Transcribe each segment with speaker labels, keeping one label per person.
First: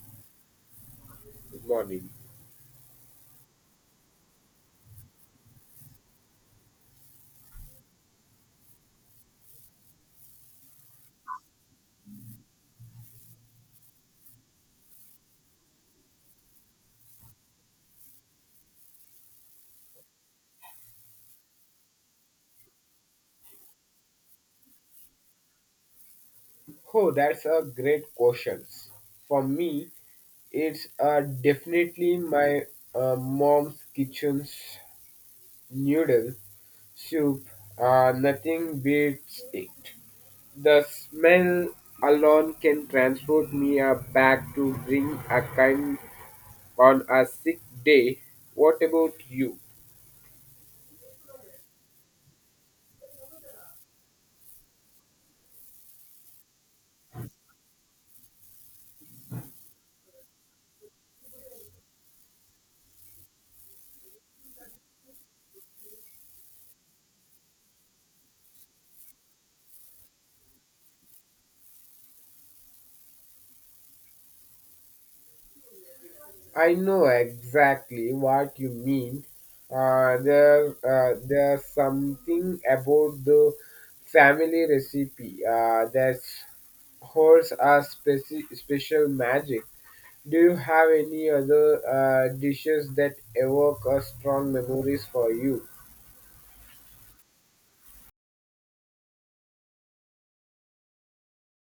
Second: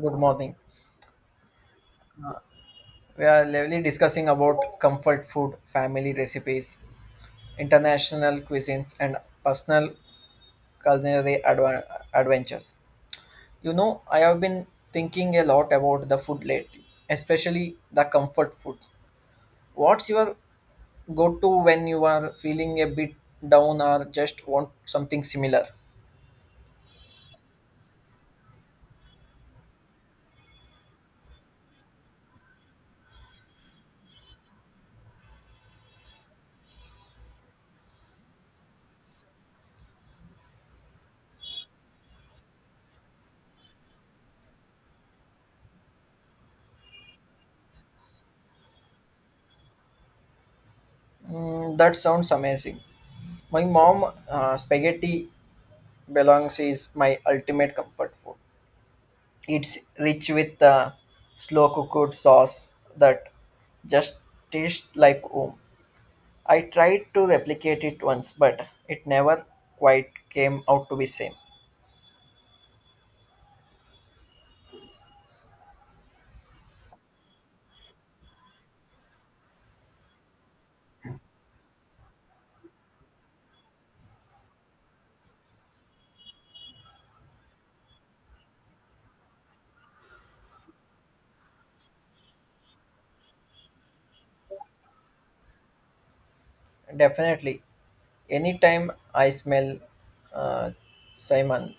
Speaker 1: Good morning.
Speaker 2: Good morning.
Speaker 1: We are lively discussing about comfort food, family recipes, international cuisines, and personal culinary adva- adventures. I have been thinking a lot about the food lately, especially the comfort food. What's your go-to when you are feeling a bit down or just want something similar?
Speaker 2: Oh, that's a great question. For me, it's definitely my mom's kitchen's noodle soup. Nothing beats it. The smell alone can transport me back to bring a kind on a sick day. What about you?
Speaker 1: Mm, that sounds amazing. My mom, spaghetti belongs is my ultimate comfort food. It's rich with a slow cooked sauce that just tastes like home. I tried to replicate it once, but it never quite came out to be same.
Speaker 2: I know exactly what you mean. There's something about the family recipe that holds a special magic. Do you have any other dishes that evoke a strong memories for you?
Speaker 1: Definitely, anytime I smell uh, Simon,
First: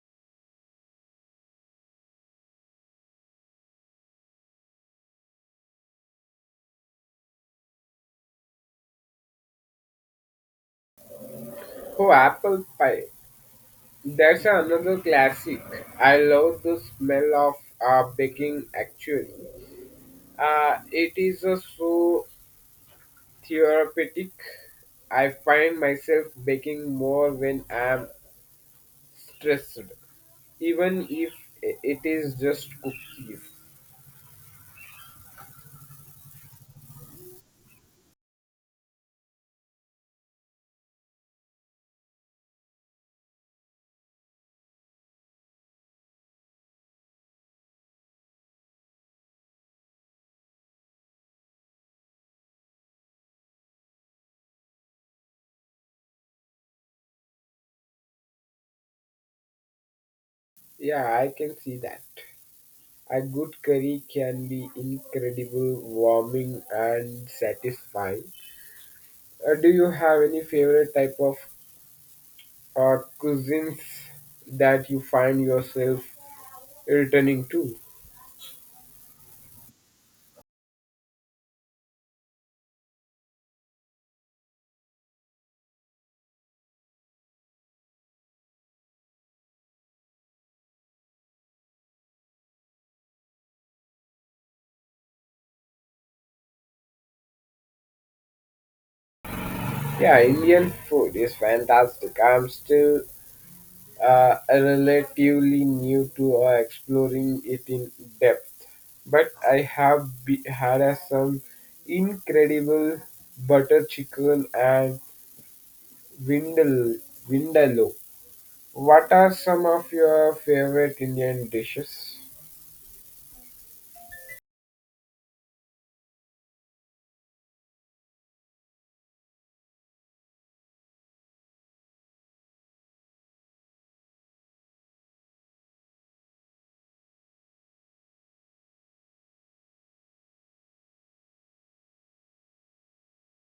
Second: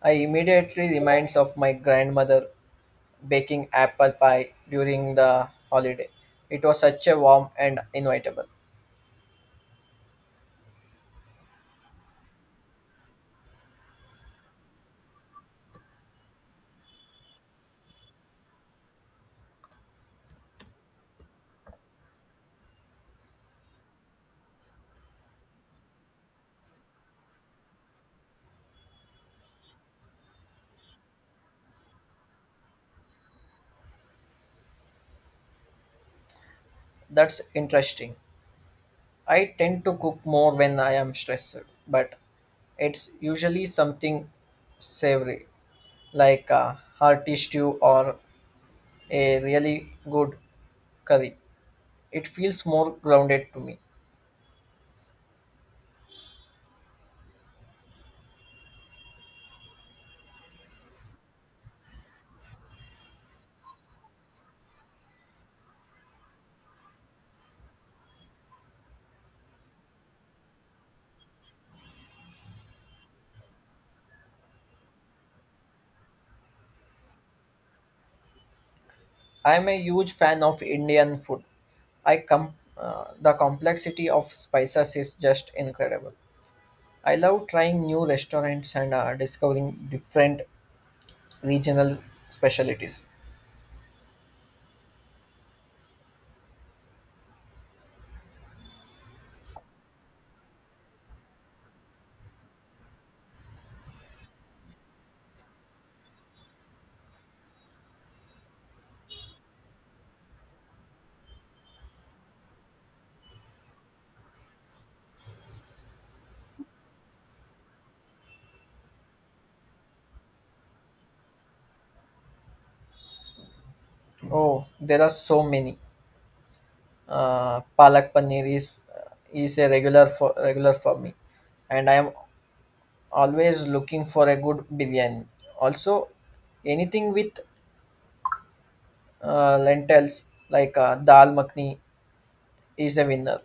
Speaker 1: I immediately reminds of my grandmother baking apple pie during the holiday. It was such a warm and inevitable.
Speaker 2: Oh, apple pie. That's another classic. I love the smell of baking actually. It is so therapeutic. I find myself baking more when I'm stressed, even if it is just cookies.
Speaker 1: That's interesting. I tend to cook more when I am stressed, but it's usually something savory, like a hearty stew or a really good curry. It feels more grounded to me.
Speaker 2: Yeah, I can see that. A good curry can be incredible, warming, and satisfying. Do you have any favorite type of cuisines that you find yourself returning to?
Speaker 1: I'm a huge fan of Indian food. The complexity of spices is just incredible. I love trying new restaurants and discovering different regional specialties.
Speaker 2: Yeah, Indian food is fantastic. I'm still relatively new to exploring it in depth, but I have had some incredible butter chicken and vindal- vindaloo. What are some of your favorite Indian dishes?
Speaker 1: Oh, there are so many. Palak paneer is a regular for me, and I am always looking for a good biryani. Also, anything with lentils like dal makhni is a winner.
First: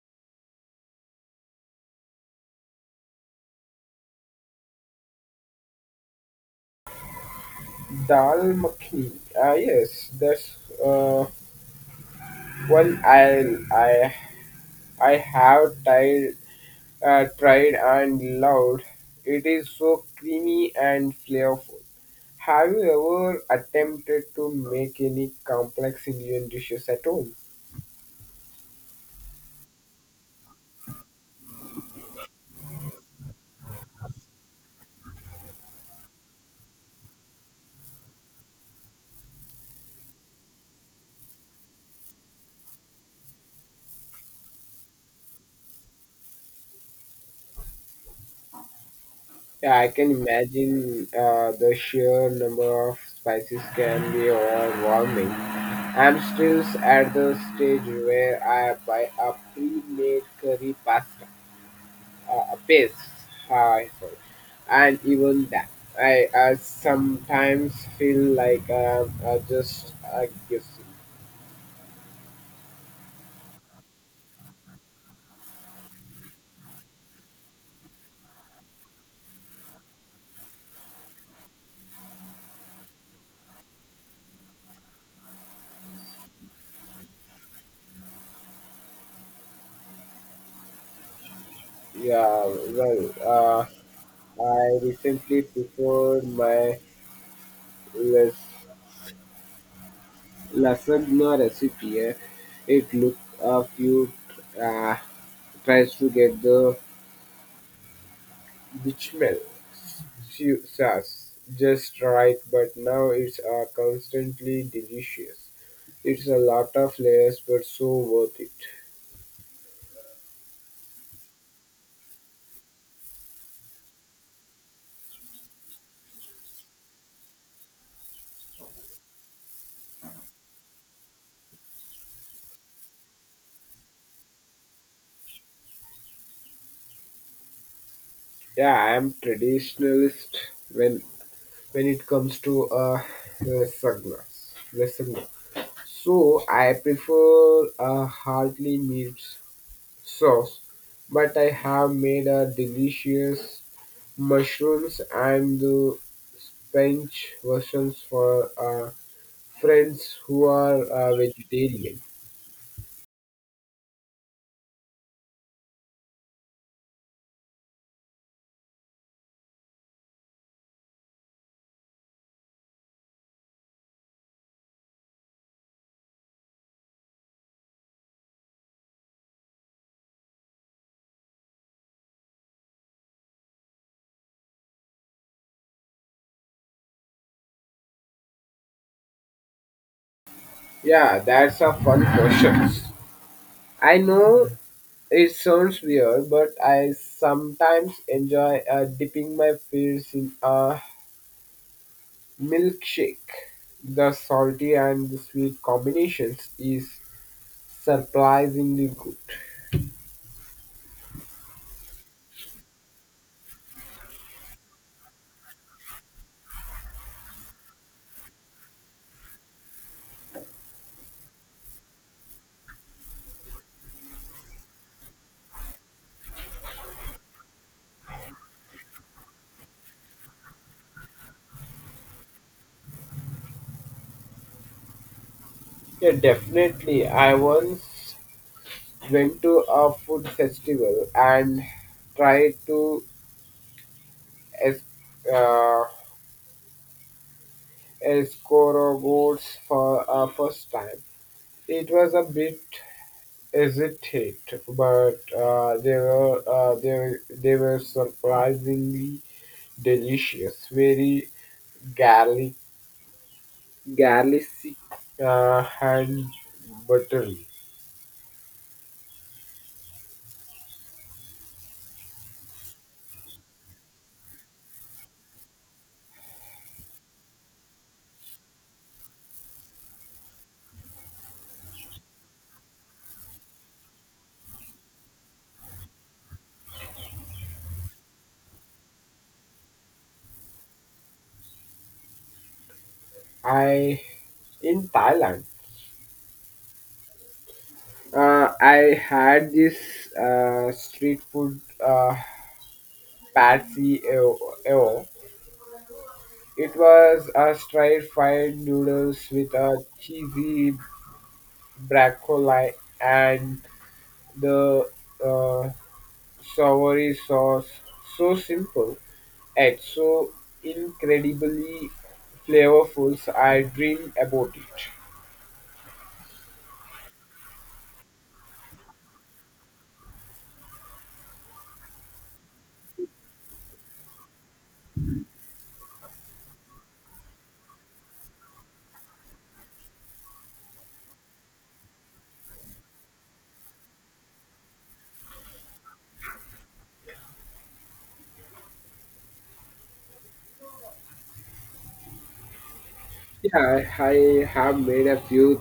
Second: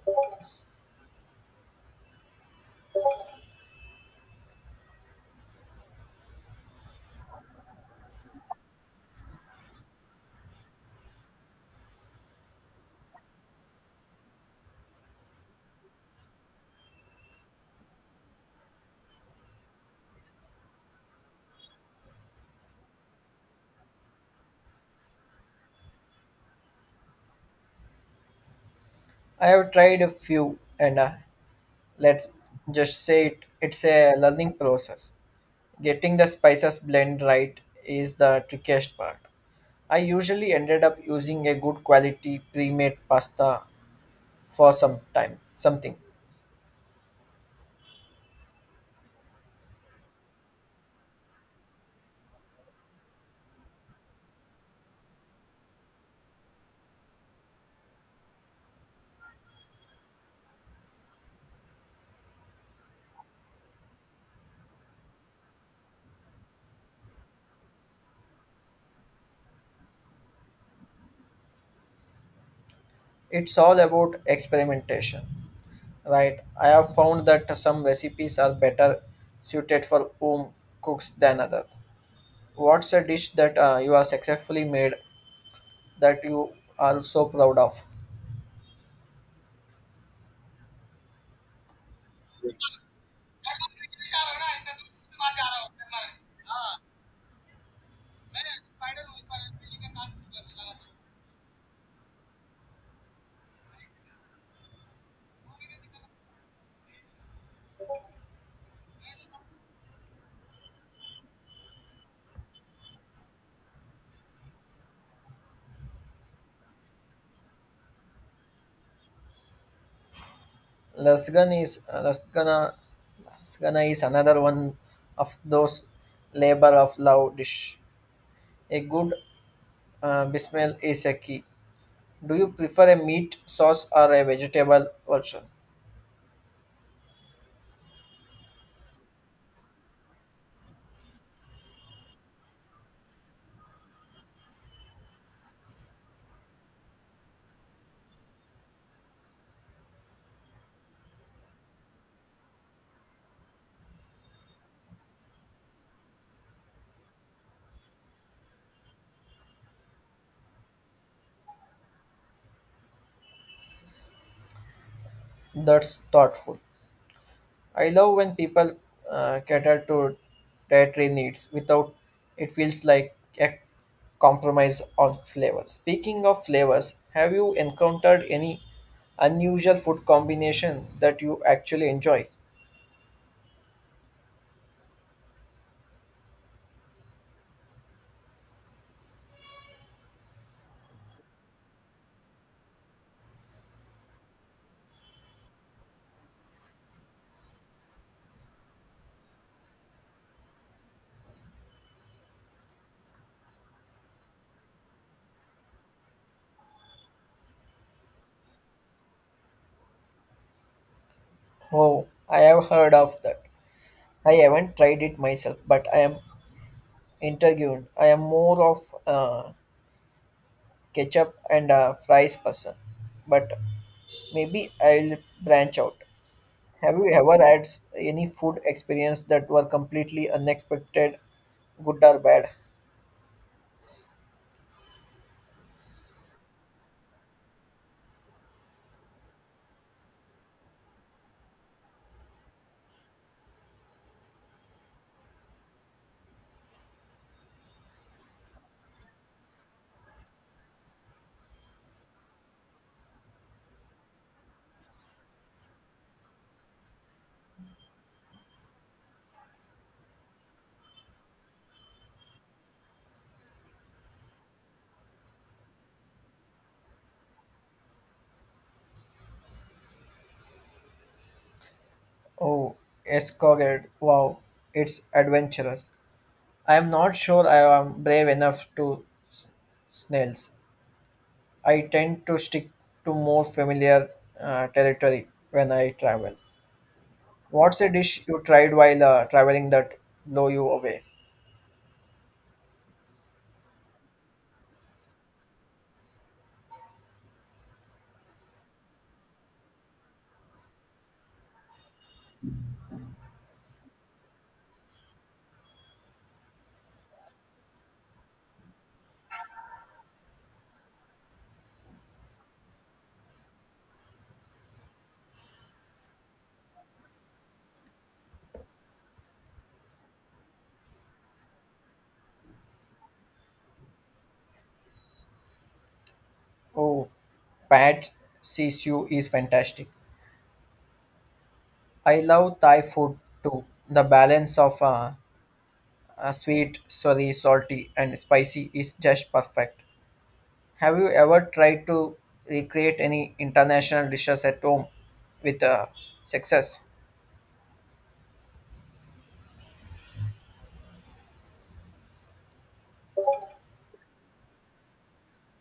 Speaker 2: Dal makhni. Ah, yes, that's uh, one I I have tried tried and loved. It is so creamy and flavorful. Have you ever attempted to make any complex Indian dishes at home?
Speaker 1: I have tried a few, and let's just say it's a learning process. Getting the spices blend right is the trickiest part. I usually ended up using a good quality pre-made pasta for some time, something.
Speaker 2: Yeah, I can imagine the sheer number of spices can be overwhelming. I'm still at the stage where I buy a pre-made curry pasta, a paste, hi, sorry, and even that. I sometimes feel like I'm just guessing.
Speaker 1: It's all about experimentation, right? I have found that some recipes are better suited for home cooks than others. What's a dish that you have successfully made that you are so proud of?
Speaker 2: Yeah, well, I recently prepared my las- lasagna recipe. Eh. It look a few uh, tries to get the bechamel sauce just right, but now it's constantly delicious. It's a lot of layers, but so worth it.
Speaker 1: Lasagna is lasagna, lasagna is another one of those labor of love dish. A good bismel is a key. Do you prefer a meat sauce or a vegetable version?
Speaker 2: Yeah, I am traditionalist when when it comes to lasagna. Lasagna. So I prefer a hearty meat sauce, but I have made a delicious mushrooms and the spinach versions for friends who are vegetarian.
Speaker 1: That's thoughtful. I love when people cater to dietary needs without it feels like a compromise on flavor. Speaking of flavors, have you encountered any unusual food combination that you actually enjoy?
Speaker 2: Yeah, that's a fun question. I know it sounds weird, but I sometimes enjoy dipping my fingers in a Milkshake, the salty and the sweet combinations is surprisingly good.
Speaker 1: Oh, I have heard of that. I haven't tried it myself, but I am intrigued. I am more of a ketchup and a fries person, but maybe I'll branch out. Have you ever had any food experience that were completely unexpected, good or bad?
Speaker 2: Yeah, definitely. I once went to a food festival and tried to es- uh, escargots for a first time. It was a bit hesitate, but they were surprisingly delicious. Very garlic Garlic and buttery.
Speaker 1: Oh, escargot. Wow, it's adventurous. I am not sure I am brave enough to s- snails. I tend to stick to more familiar territory when I travel. What's a dish you tried while traveling that blow you away?
Speaker 2: I in Thailand. I had this street food pad see ew. It was a stir fried noodles with a cheesy broccoli and the uh, savory sauce. So simple and so incredibly flavorful, so I dream about it.
Speaker 1: Oh, Pad CCU is fantastic. I love Thai food too. The balance of sweet, sorry, salty, and spicy is just perfect. Have you ever tried to recreate any international dishes at home with success?
Speaker 2: Yeah, I have made a few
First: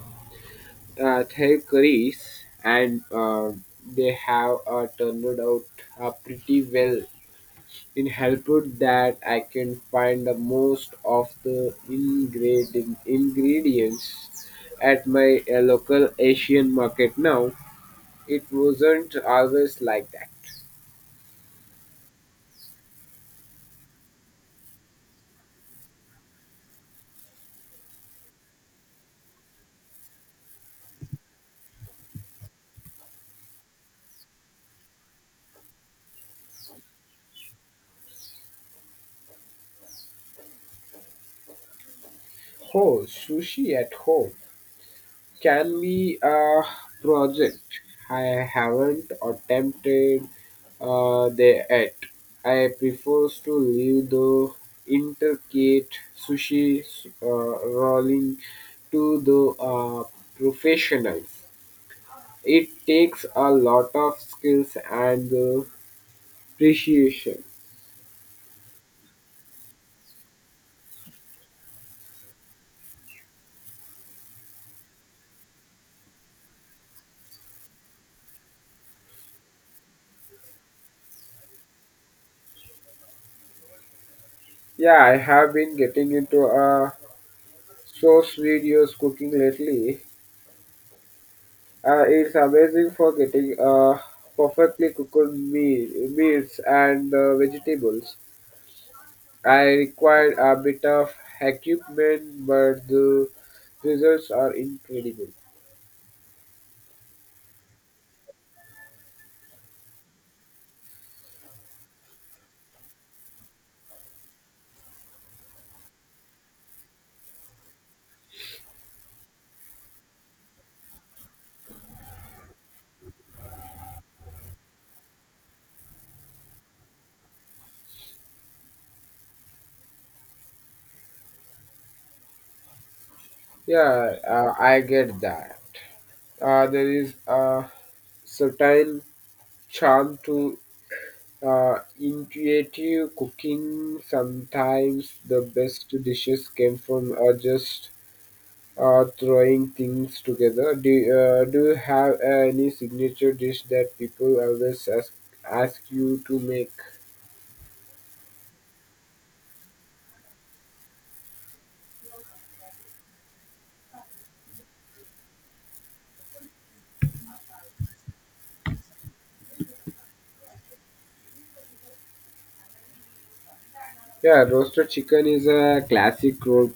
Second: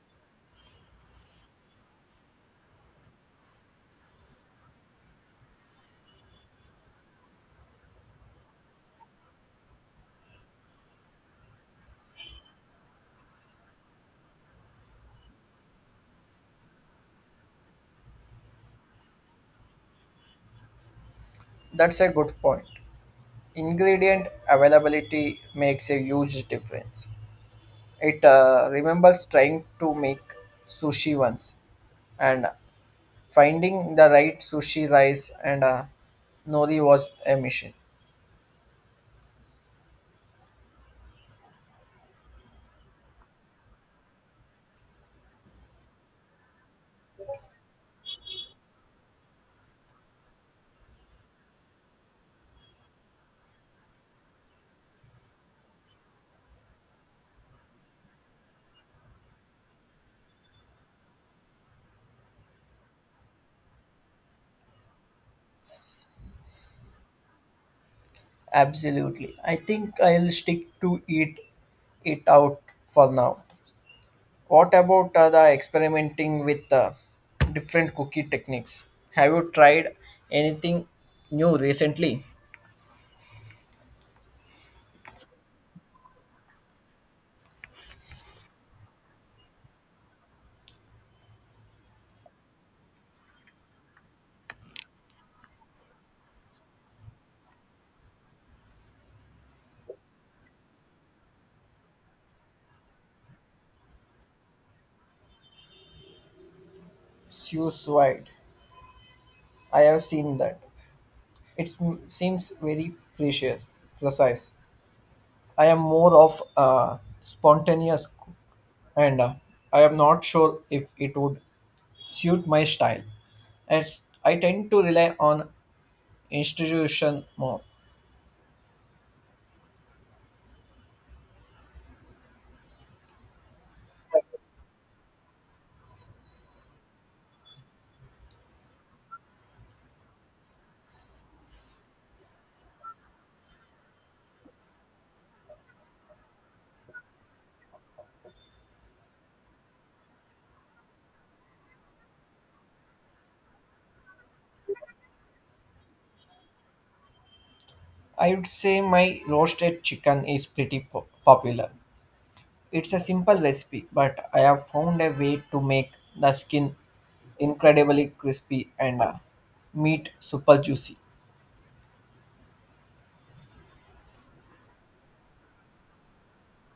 Speaker 2: Thai curries and they have turned out pretty well in helped that I can find the most of the ingredients at my local Asian market now. It wasn't always like that.
Speaker 1: That's a good point. Ingredient availability makes a huge difference. It remembers trying to make sushi once and finding the right sushi rice and nori was a mission.
Speaker 2: Oh, sushi at home can be a project. I haven't attempted there yet. I prefer to leave the intricate sushi rolling to the professionals. It takes a lot of skills and appreciation.
Speaker 1: Absolutely. I think I'll stick to eat it out for now. What about the experimenting with different cookie techniques? Have you tried anything new recently?
Speaker 2: Yeah, I have been getting into source videos cooking lately. It's amazing for getting perfectly cooked meats and vegetables. I required a bit of equipment, but the results are incredible.
Speaker 1: Suicide. I have seen that. It seems precise. I am more of a spontaneous cook, and I am not sure if it would suit my style. As I tend to rely on institution more.
Speaker 2: Yeah, I get that. There is a certain charm to intuitive cooking. Sometimes the best dishes came from just throwing things together. Do you have any signature dish that people always ask you to make?
Speaker 1: I would say my roasted chicken is popular. It's a simple recipe, but I have found a way to make the skin incredibly crispy and meat super juicy.
Speaker 2: Yeah, roasted chicken is a classic road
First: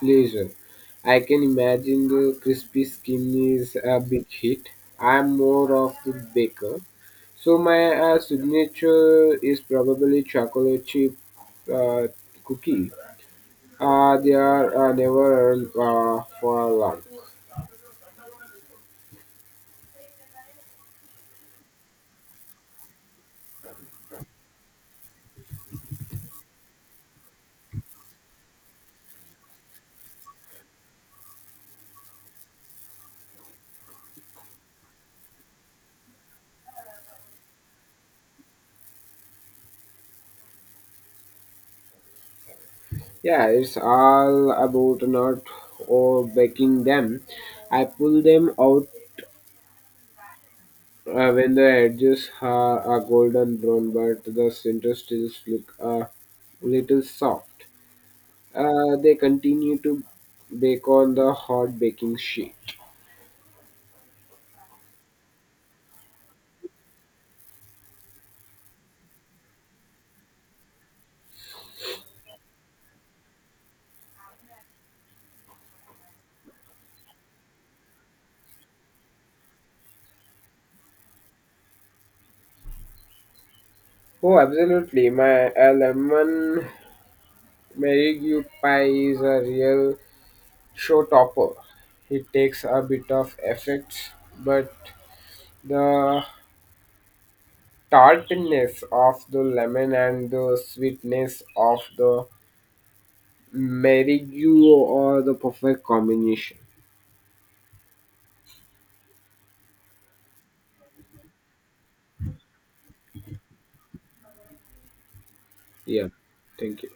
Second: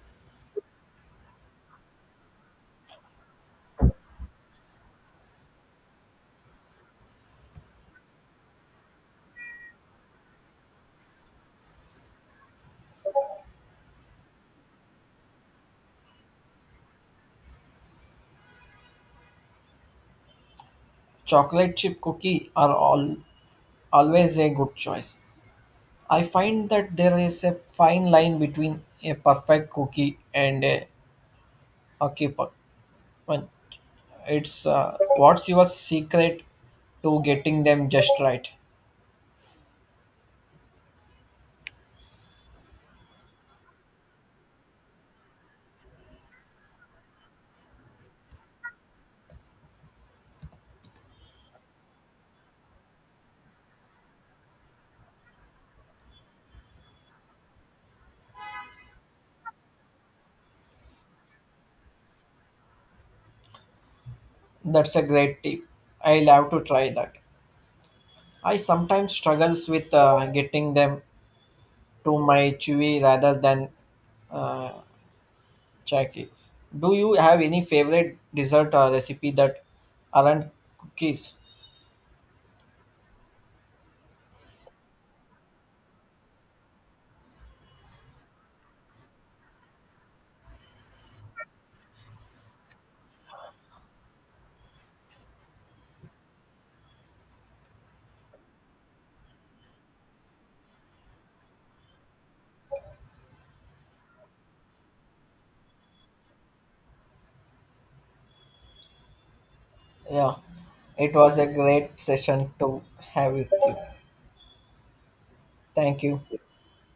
Speaker 2: pleasure. I can imagine the crispy skin is a big hit. I'm more of the baker. So my signature is probably chocolate chip uh, cookie. They are never for long.
Speaker 1: Chocolate chip cookie are all always a good choice. I find that there is a fine line between a perfect cookie and a hockey puck. One, it's what's your secret to getting them just right?
Speaker 2: Yeah, it's all about not or baking them. I pull them out when the edges are golden brown, but the center still look a little soft. They continue to bake on the hot baking sheet.
Speaker 1: That's a great tip. I'll have to try that. I sometimes struggles with getting them to my chewy rather than uh, chalky. Do you have any favorite dessert or recipe that aren't cookies?
Speaker 2: Oh, absolutely! My lemon marigue pie is a real showtopper. It takes a bit of effects, but the tartness of the lemon and the sweetness of the marigue are the perfect combination.
Speaker 1: Yeah, it was a great session to have with you. Thank
Speaker 2: Yeah,
Speaker 1: you.
Speaker 2: thank you.